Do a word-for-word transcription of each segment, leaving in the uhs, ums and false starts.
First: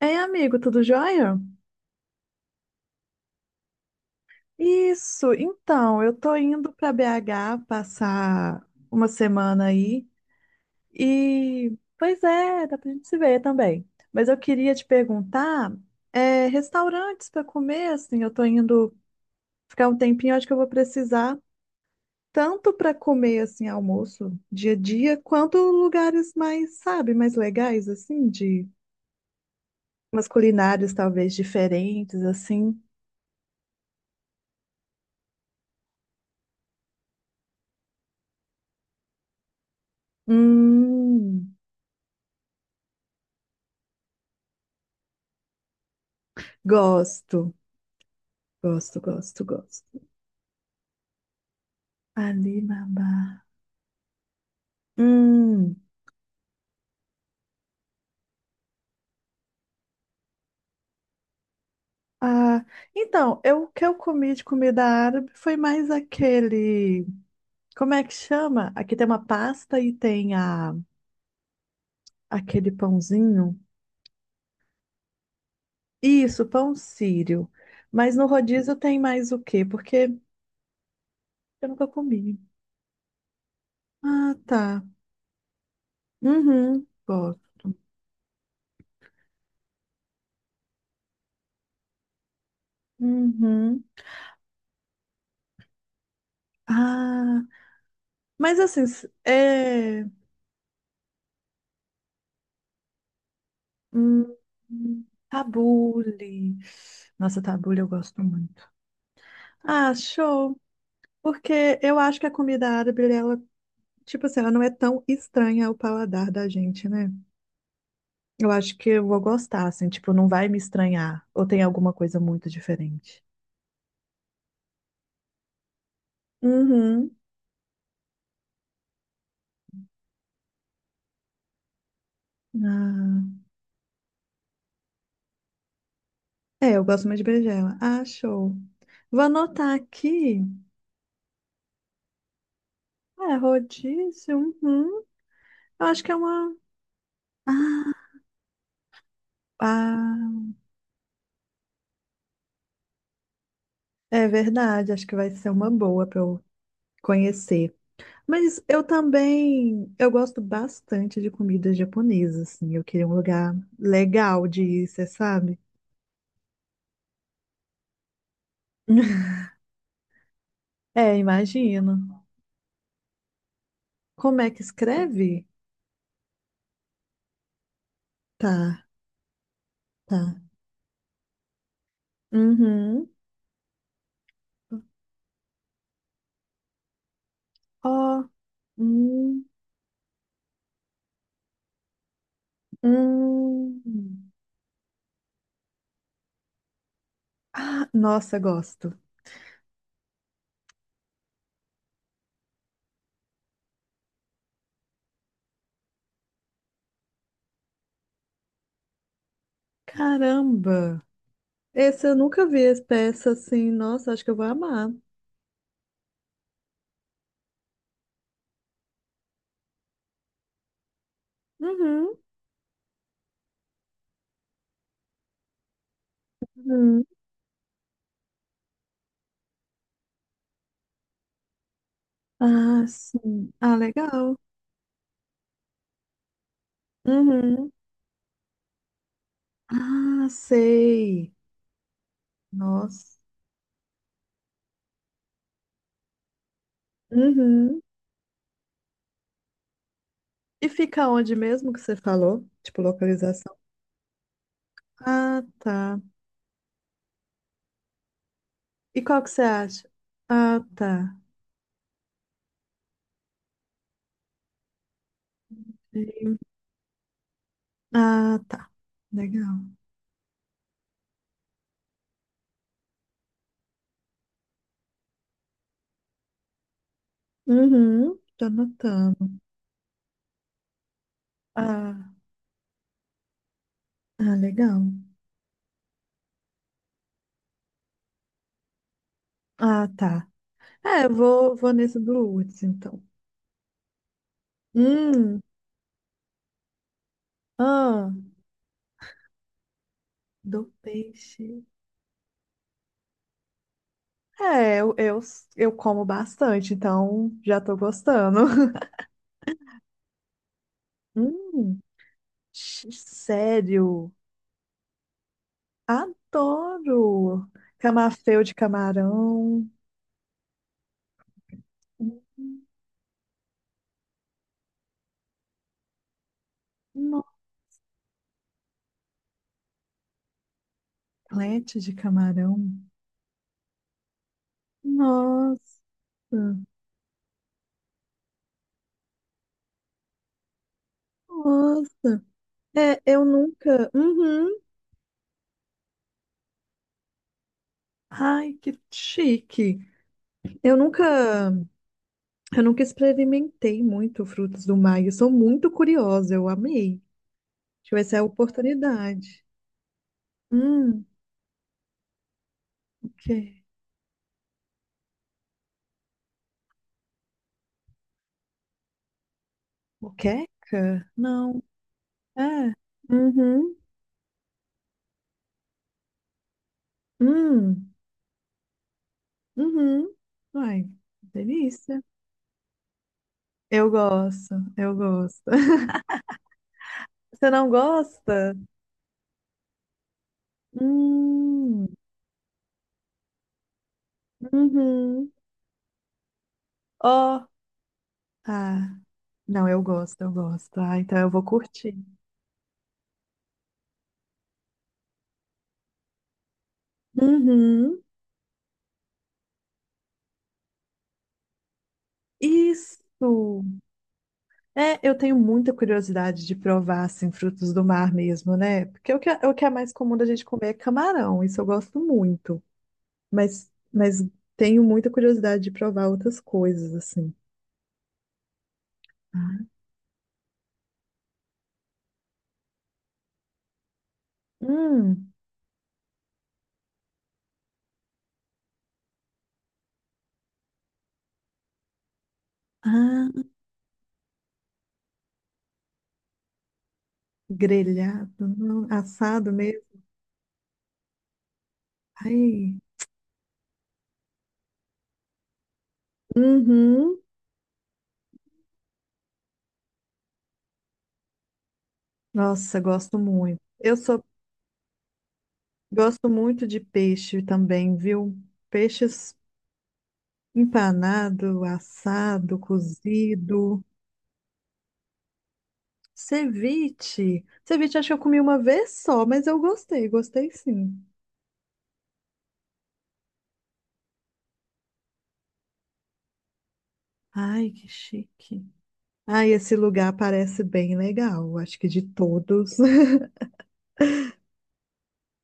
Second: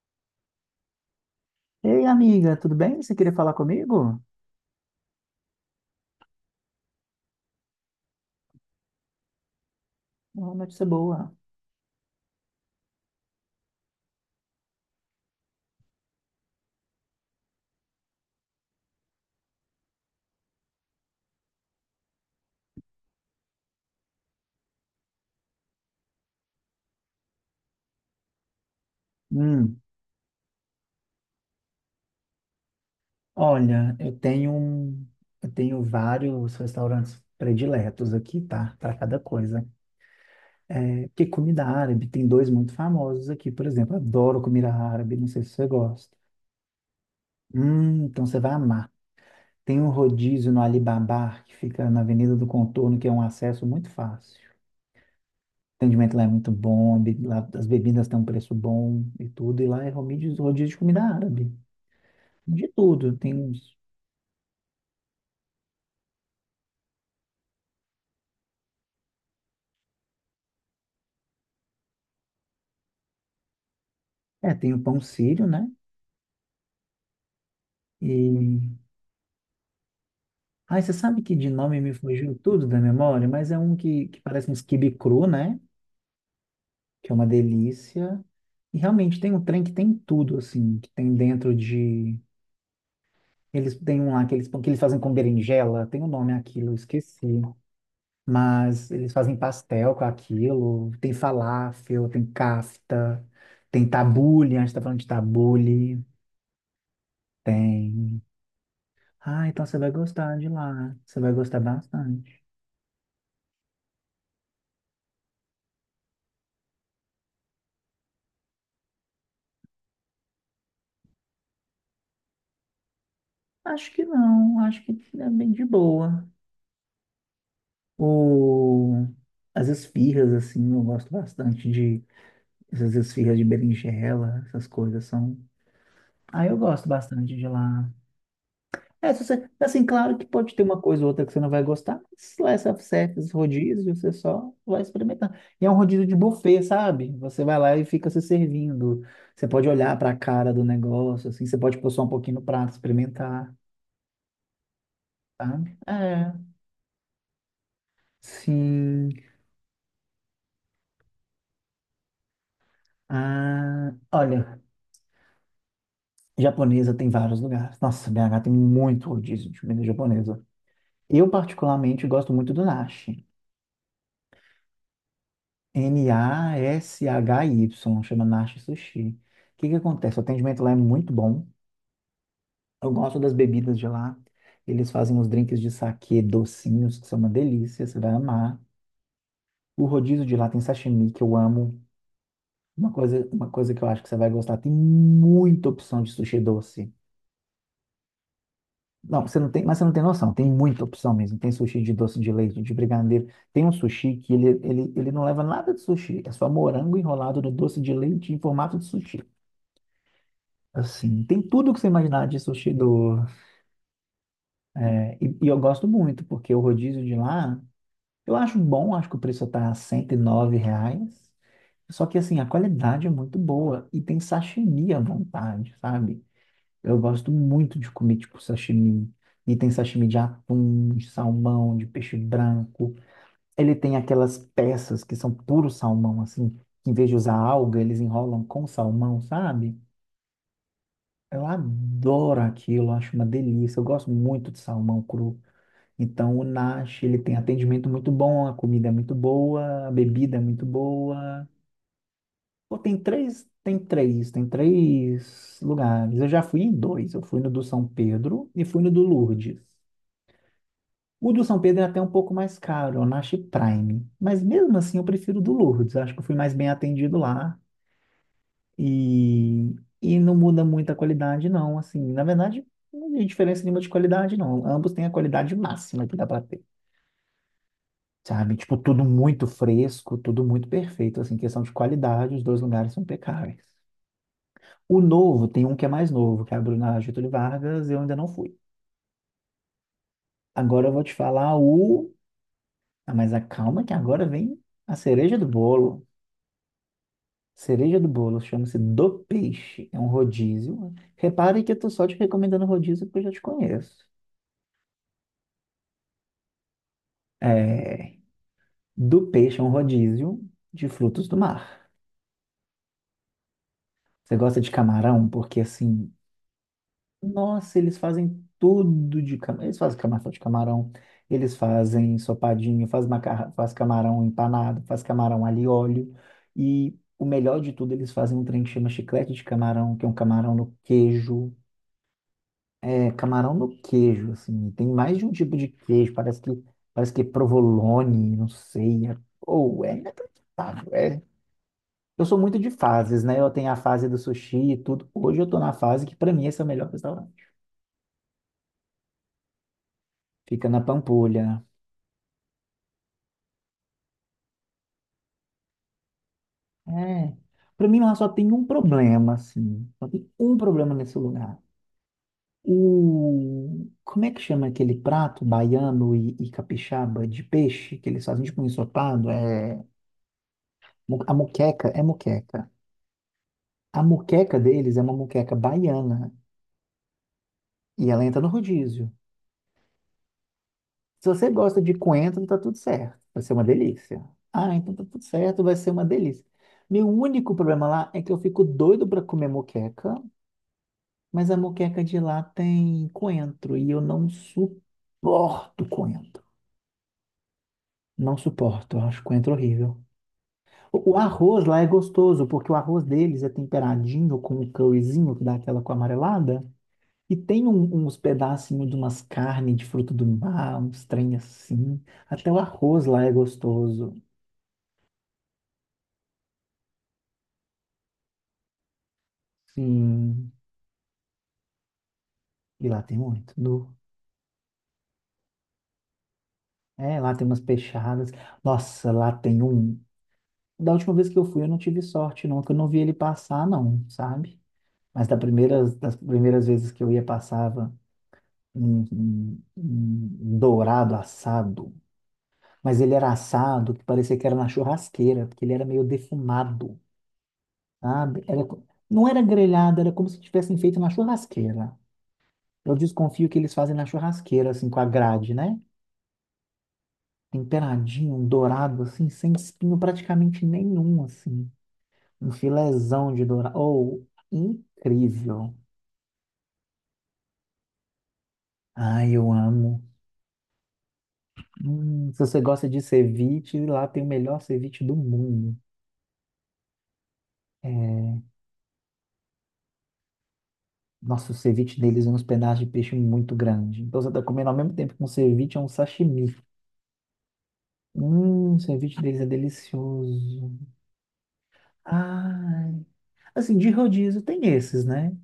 Ei, amigo, tudo jóia? Ei, amiga, tudo bem? Você queria falar comigo? Isso, então, eu tô indo pra B H passar uma semana aí Uma notícia boa. e, pois é, dá pra gente se ver também. Mas eu queria te perguntar, é, restaurantes pra comer, assim, eu tô indo ficar um tempinho, acho que eu vou precisar tanto pra comer, assim, almoço, dia a dia, quanto lugares mais, sabe, mais legais, assim, de Hum, umas culinárias talvez diferentes, assim. olha, eu tenho um, eu tenho vários restaurantes prediletos aqui, tá? Para cada coisa. É, que Hum, comida árabe, tem dois muito famosos aqui, por exemplo. Adoro comida árabe, não sei se você gosta. gosto. Hum, então você vai amar. Gosto, gosto, Tem um gosto. rodízio no Alibaba, que fica na Avenida do Contorno, Alibaba. que é um acesso muito fácil. Hum. O atendimento lá é muito bom, a be- lá as bebidas têm um preço bom e tudo, e lá é rodízio, rodízio de comida árabe. Ah, De tudo. Tem então, eu, o uns. que eu comi de comida árabe foi mais aquele. Como é que chama? Aqui tem uma pasta e tem a, aquele pãozinho. É, tem o pão sírio, né? Isso, pão sírio. Mas no E. rodízio tem mais o quê? Porque Ai, você sabe que de eu nome nunca me fugiu comi. tudo da memória, mas é um que, que Ah, parece um tá. quibe cru, né? Uhum, Que é uma gosto. delícia. E realmente tem um trem que tem tudo, assim, que tem dentro de. Eles Uhum. têm um lá que eles, que eles fazem com berinjela, tem um nome aquilo, eu esqueci. Ah, mas assim, Mas s- eles fazem pastel com é. aquilo, tem falafel, tem kafta, tem Hum, tabule, a gente tá falando de tabule, tabule. Nossa, tabule eu tem. gosto muito. Ah, então você vai Ah, gostar de show! lá. Você vai gostar Porque eu acho que a bastante. comida árabe, ela, tipo assim, ela não é tão estranha ao paladar da gente, né? Eu acho que eu vou gostar, assim, tipo, não vai me estranhar. Ou tem alguma coisa muito diferente. Acho que não, acho que é bem de boa. Uhum. O... As esfirras, assim, eu gosto bastante de essas Ah, esfirras de berinjela, essas coisas são. Ah, eu é, eu gosto gosto mais de bastante de berinjela. lá. Ah, show. É, Vou se você... anotar assim, claro que aqui. pode ter uma coisa ou outra que você não vai gostar, mas lá é self-service, esses É, rodízios, você só rodízio. vai Uhum. experimentando. E é um Eu acho rodízio que de é uma. buffet, sabe? Você Ah, vai lá e fica se servindo. Você pode olhar para a ah, cara do negócio, assim, você pode pôr só um pouquinho no prato, experimentar. é verdade. Acho que vai ser uma Sabe? boa para É, eu conhecer. Mas eu sim. também, eu gosto bastante de comidas japonesas, assim. Eu queria um lugar Ah, legal olha, de ir, você sabe? japonesa tem vários lugares. Nossa, B H tem muito rodízio de comida japonesa. É, Eu, particularmente, imagino. gosto muito do Nashi. Como é que escreve? N A S H Y, chama Nashi Tá, Sushi. O que que acontece? O tá. atendimento lá é muito bom. Eu Uhum. gosto das bebidas de lá. Eles fazem os drinks de saquê docinhos, que são uma delícia, você vai Ó, amar. hum, O rodízio de lá tem sashimi, que eu amo. Uma coisa, uma coisa que hum. eu acho que você vai gostar, tem muita opção de sushi doce. Ah, nossa, gosto. Não, você não tem, mas você não tem noção. Tem muita opção mesmo. Tem sushi de doce de leite, de brigadeiro. Tem um sushi que ele, ele, ele não leva nada de sushi. É só morango enrolado no doce de leite em formato de sushi. Caramba! Assim, tem tudo que você Esse eu imaginar de nunca vi sushi essa do... peça assim. Nossa, acho que eu vou amar. É, e, e eu gosto muito, porque o rodízio de lá, eu acho bom. Acho que o preço tá cento e nove reais. Só Uhum, que, assim, a qualidade é muito boa. E tem sashimi à vontade, sabe? Eu uhum. gosto muito de comer, tipo, sashimi. E tem sashimi de atum, de salmão, de peixe Ah, branco. sim. Ele Ah, tem aquelas legal. peças que são puro salmão, assim, que em vez de usar Uhum. alga, eles enrolam com salmão, sabe? Ah, sei. Eu adoro aquilo, acho Nossa. uma delícia. Eu gosto muito de salmão cru. Então, o Nash, ele tem Uhum. atendimento muito bom, a comida é muito boa, a bebida é muito E fica onde boa. mesmo que você falou? Pô, Tipo, tem três, localização. tem três, tem Ah, três tá. lugares. Eu já fui em dois. Eu fui no do São Pedro e fui no do E qual que você Lourdes. acha? Ah, tá. O do São Pedro é até um pouco mais caro, é o Nash Prime. Mas mesmo assim eu prefiro o do Lourdes. Acho que eu fui E- mais bem atendido lá. Ah, tá. E, Legal. e não muda muito a qualidade, não. Assim, na verdade, não tem diferença nenhuma de qualidade, não. Ambos têm a qualidade máxima que dá para ter. Uhum. Tô Sabe? Tipo, tudo anotando. muito fresco, tudo muito perfeito. Assim, questão de Ah, qualidade, os dois lugares são impecáveis. ah, legal. O novo, tem um que é mais novo, que abriu na Getúlio Vargas, eu ainda não fui. Ah, tá. Agora eu vou É, eu te vou, falar vou nesse o. Blue Woods, então. Ah, mas acalma que agora vem a cereja Hum, do bolo. Cereja do ah, bolo chama-se Do Peixe. É um do rodízio. peixe. Repare que eu tô só te recomendando rodízio porque eu já te conheço. É, eu, eu, eu como bastante, então já tô É... gostando. Do Peixe é um rodízio de frutos do Hum, mar. x- sério? Você gosta de camarão? Porque assim, Adoro! nossa, eles Camafeu fazem de tudo de camarão. camarão, Eles fazem camarão de camarão, eles fazem ensopadinho, faz macarrão, faz camarão empanado, faz camarão alho e óleo. E um o melhor de tudo, eles fazem um trem que chama chiclete de camarão, que é um camarão no queijo. omelete de camarão. É camarão no queijo, assim. Tem mais de um tipo de Nossa, queijo, parece que parece que é provolone, não sei. É, ou é inacreditável. É. Eu nossa. sou muito de É, fases, eu né? Eu tenho a nunca. fase do Uhum. sushi e tudo. Hoje eu tô na fase que pra mim esse é o melhor restaurante. Ai, que chique. Fica Eu na Pampulha. nunca, eu nunca experimentei muito frutos do mar. Eu sou muito curiosa, eu amei. É. Para Deixa eu mim ver lá se é a só tem um problema, oportunidade. assim. Só tem um problema Hum, nesse lugar. o quê? O... Como é que chama aquele prato baiano e, e capixaba de peixe que eles fazem tipo um ensopado? É... Moqueca? mu- A Não. moqueca é moqueca. É. Uhum. A moqueca deles é uma moqueca baiana Hum. e ela entra no rodízio. Uhum. Ai, Se você gosta de delícia. coentro, tá tudo certo. Vai ser uma Eu delícia. gosto, Ah, então eu tá tudo gosto. certo, vai ser uma delícia. Meu Você único não problema lá é que eu gosta? fico doido para comer moqueca. Mas a Hum, moqueca de lá tem coentro e eu não uhum. suporto coentro. Ó, Não suporto, ah, eu acho coentro não, eu horrível. gosto, eu gosto. Ah, O, o então eu vou arroz lá é curtir. gostoso, porque o arroz deles é temperadinho com um curryzinho que dá aquela com amarelada. E tem Uhum. um- uns pedacinhos de umas carnes de fruto do mar, uns trem assim. Até o arroz lá é Isso. gostoso. É, eu tenho muita curiosidade de provar, assim, frutos do mar mesmo, né? Porque o que, é- o que é mais comum da gente Sim, comer é camarão, isso eu gosto muito. e lá tem muito. Mas, No, mas tenho muita curiosidade de provar outras coisas, é, assim. lá tem umas peixadas. Nossa, lá tem Ah. um. Da última vez que eu fui, eu não tive sorte, não, que eu não vi ele passar, não, sabe? Mas Hum. da primeira, das primeiras vezes que eu ia, passava um, um- um dourado assado. Mas ele Ah, era assado, que parecia que era na churrasqueira, porque ele era meio defumado, sabe? grelhado, Era, co- não, não era assado mesmo. grelhado, era como se tivessem feito na churrasqueira. Ai, Eu desconfio que eles fazem na churrasqueira, assim, com a grade, né? uhum. Temperadinho, um dourado, assim, sem espinho praticamente nenhum, assim. Um Nossa, gosto filézão de muito. dourado. Eu Oh, sou, incrível. gosto muito de peixe também, viu? Ai, Peixes eu amo. empanado, Hum, se assado, você gosta de cozido, ceviche, lá tem o melhor ceviche do mundo. ceviche. Ceviche acho que eu comi É, uma vez só, mas eu gostei, gostei sim. nossa, o ceviche deles é uns pedaços de peixe muito grande. Então você está comendo ao mesmo tempo que um ceviche é um sashimi. Ai, que chique. Hum, o ceviche deles é Ai, esse lugar parece delicioso. bem legal, acho que de todos. Ai. Assim, de rodízio tem esses, né?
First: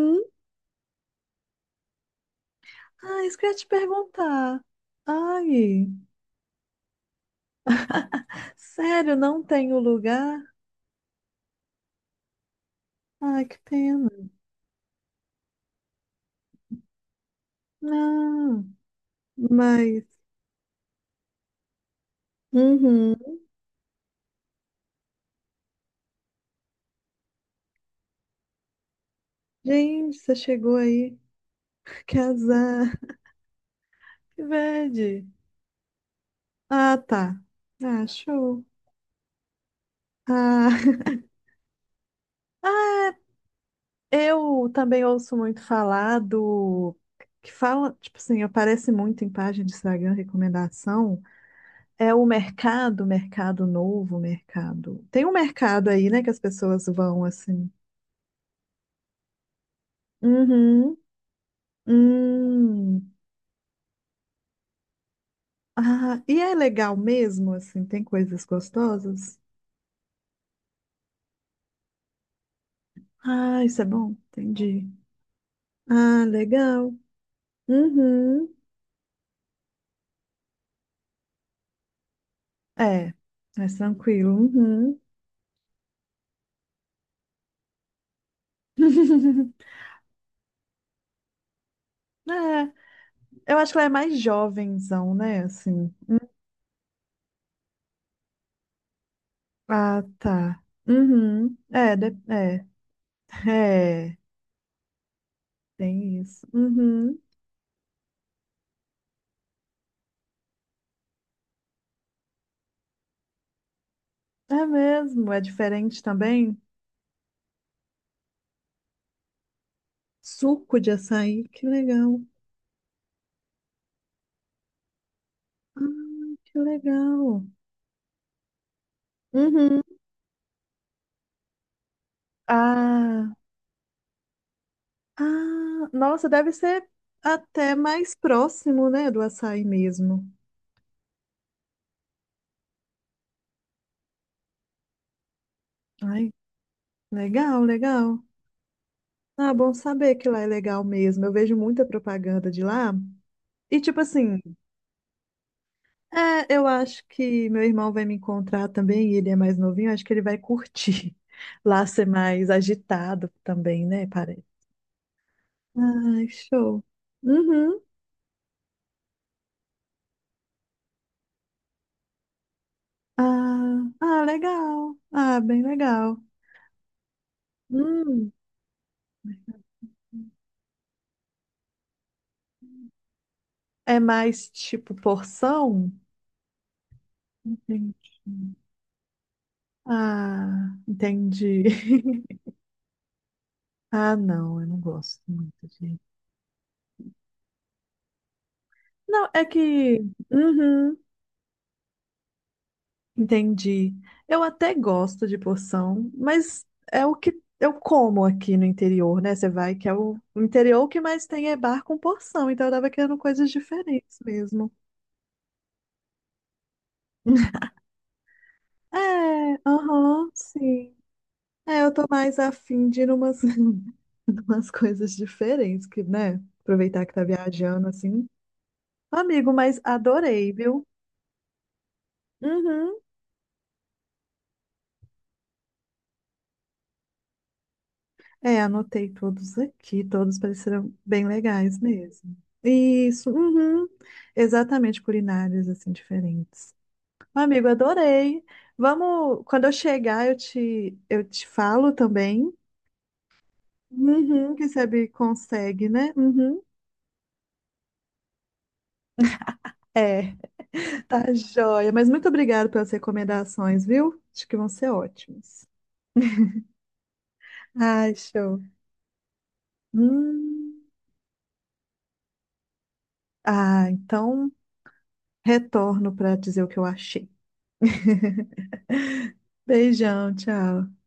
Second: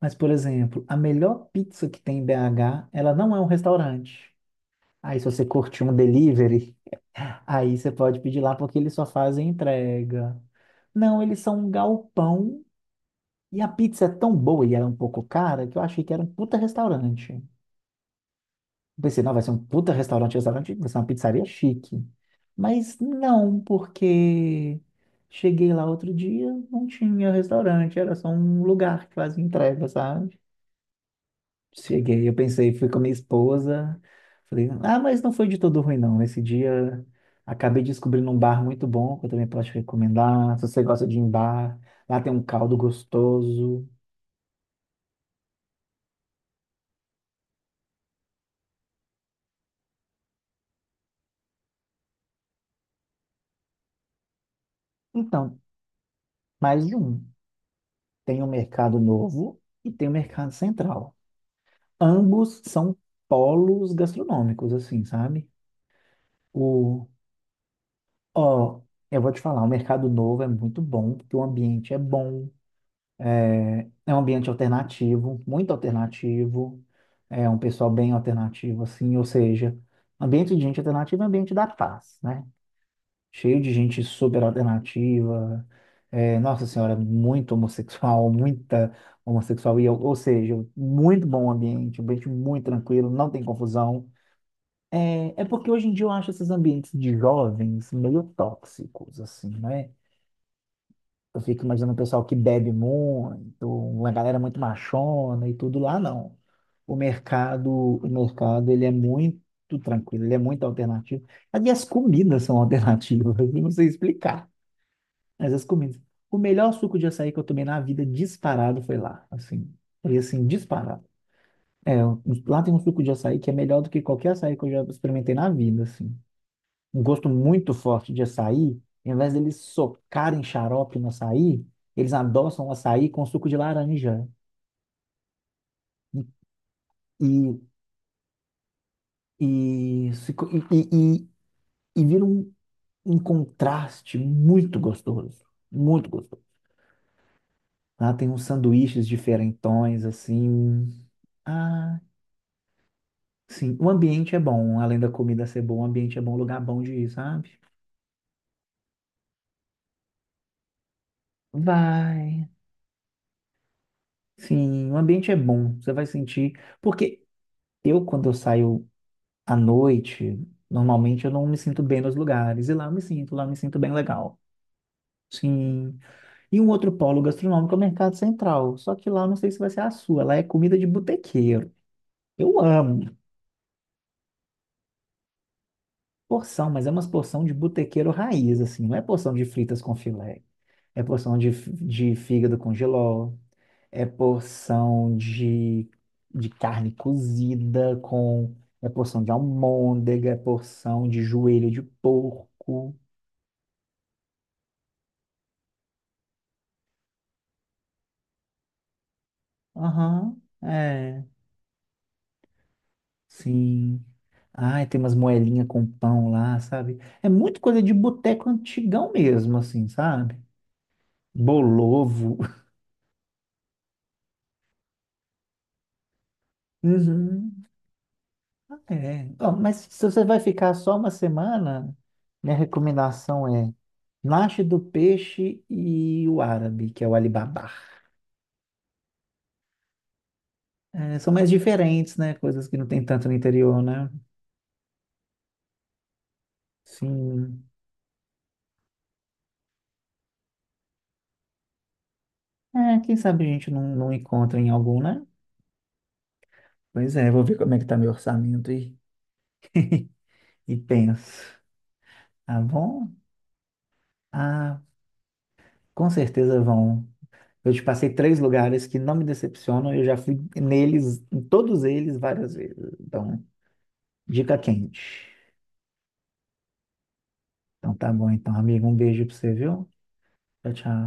Mas, por exemplo, a melhor pizza que tem em B H, ela Ah, não isso é um que eu ia te restaurante. perguntar. Aí, se você curtir Ai, um delivery, aí você pode pedir lá porque eles só sério, não fazem tem o entrega. lugar? Não, eles são um galpão Ai, que e a pizza é pena. tão boa e era um pouco cara que eu achei que era um puta restaurante. Eu Ah. pensei, não, vai ser um puta Mas, restaurante, restaurante, vai ser uma pizzaria chique. Mas uhum. não, porque cheguei lá outro dia, não tinha restaurante, era só um lugar que fazia entrega, Gente, você sabe? chegou aí. Que Cheguei, eu pensei, fui azar. com a minha esposa. Que Falei, bad. ah, mas não foi de todo ruim, não. Esse Ah, dia tá. acabei Ah, descobrindo um bar show. muito bom que eu também posso te recomendar. Se você Ah, gosta de ir em bar, lá tem um caldo ah, gostoso. eu também ouço muito falar do. Que fala, tipo assim, aparece muito em página de Instagram, recomendação. É o mercado, mercado novo, mercado. Tem um Então, mercado aí, né, que as mais pessoas de um. vão assim. Tem o Mercado Novo e tem o Mercado Uhum. Central. Ambos são Hum. polos gastronômicos, assim, sabe? Ah, e é legal O, mesmo, assim, tem coisas ó, eu vou gostosas? te falar, o Mercado Novo é muito bom, porque o ambiente é bom. Ah, isso é bom, É um ambiente entendi. alternativo, muito Ah, alternativo, legal. é um pessoal bem Uhum. alternativo, assim, ou seja, ambiente de gente alternativa é ambiente da paz, né? É, Cheio de mais gente tranquilo. super Uhum. alternativa, é, nossa senhora, muito homossexual, muita homossexual, e eu- ou seja, muito bom ambiente, um ambiente muito É, tranquilo, não tem eu acho que ela é confusão. mais jovenzão, É, é né? porque hoje em Assim. dia eu Hum, acho esses ambientes de jovens meio tóxicos, assim, né? Ah, tá. Eu Uhum. fico imaginando o É, de- pessoal que é, bebe muito, uma é, galera muito machona e tudo lá, tem não. isso. O Uhum. mercado, o mercado, ele é muito tranquilo, ele é muito alternativo. E as comidas são alternativas, eu não sei explicar, É mesmo, é mas as comidas. diferente O também. melhor suco de açaí que eu tomei na vida disparado foi lá, assim, foi assim, Suco de disparado. açaí, que É, legal. um, lá tem um suco de açaí que é melhor do que qualquer açaí que eu já experimentei na vida, assim Ah, que um gosto legal. muito forte de açaí, ao invés deles Uhum. socarem xarope no açaí, eles adoçam o açaí com Ah. suco de laranja. Ah, nossa, deve ser E, até mais próximo, né, do açaí e, mesmo. se co- e, e, e- e vira um, um contraste muito gostoso. Muito Ai, gostoso. legal, Lá legal. tem uns sanduíches Ah, bom diferentões, saber que lá é legal assim. mesmo. Eu vejo muita Ah, propaganda de lá. sim. E O tipo ambiente assim, é bom, além da comida ser boa, o ambiente é bom, um é, lugar eu bom de acho ir, que sabe? meu irmão vai me encontrar também, e ele é mais novinho, acho que ele vai curtir lá ser Vai. mais agitado também, né, parece. Sim, o ambiente é bom. Você vai Ai, sentir. show. Porque Uhum. eu, quando eu saio, à noite, normalmente eu não me sinto bem nos lugares, e lá eu me sinto, lá eu me sinto Ah, bem ah, legal. legal. Ah, bem Sim. legal. E um outro polo gastronômico é o Mercado Hum. Central, só que lá eu não sei se vai ser a sua, lá é comida de botequeiro. Eu amo É mais tipo porção? porção, mas é umas porção de Entendi. botequeiro raiz, assim, não é porção de fritas com filé, Ah, é porção de, entendi. f- de fígado com jiló, é Ah, não, eu não porção gosto muito de, de. de carne cozida com, é porção Não, de é que. almôndega, é Uhum, porção de joelho de porco. entendi. Eu até gosto de porção, mas é o que eu como aqui no interior, né? Você vai que é o Aham, o interior o que é, mais tem é bar com porção, então eu tava querendo coisas sim. diferentes mesmo. Ai, tem umas moelinhas com pão lá, sabe? É muito coisa de boteco antigão mesmo, É, assim, aham, sabe? sim. É, eu tô Bolovo. mais afim de ir numas, numas coisas diferentes, que, né? Aproveitar que tá Uhum, viajando assim. é. Ó, Amigo, mas mas se você vai adorei, ficar viu? só uma semana, minha Uhum. recomendação é Nache do Peixe e o Árabe, que é o Alibaba. É, anotei todos aqui, todos pareceram É, bem são mais legais diferentes, né? mesmo. Coisas que não tem tanto Isso, no interior, uhum. né? Exatamente, culinárias assim diferentes. Amigo, Sim. adorei. Vamos, quando eu chegar, eu te, eu te falo também. É, quem sabe a gente não, não Uhum. encontra em Quem algum, sabe né? consegue, né? Uhum. Pois é, vou ver como é que tá meu orçamento e É. e Tá penso, joia. Mas muito ah, obrigada pelas bom, recomendações, viu? Acho que vão ah, ser ótimas. com certeza vão. Eu te passei Ai, três show. lugares que não me decepcionam, eu já fui Hum, neles, em todos eles, várias vezes. Então, ah, então. dica quente. Retorno para dizer o que eu achei. Então tá bom, então, amigo, um beijo pra você, viu? Beijão, Tchau, tchau. tchau.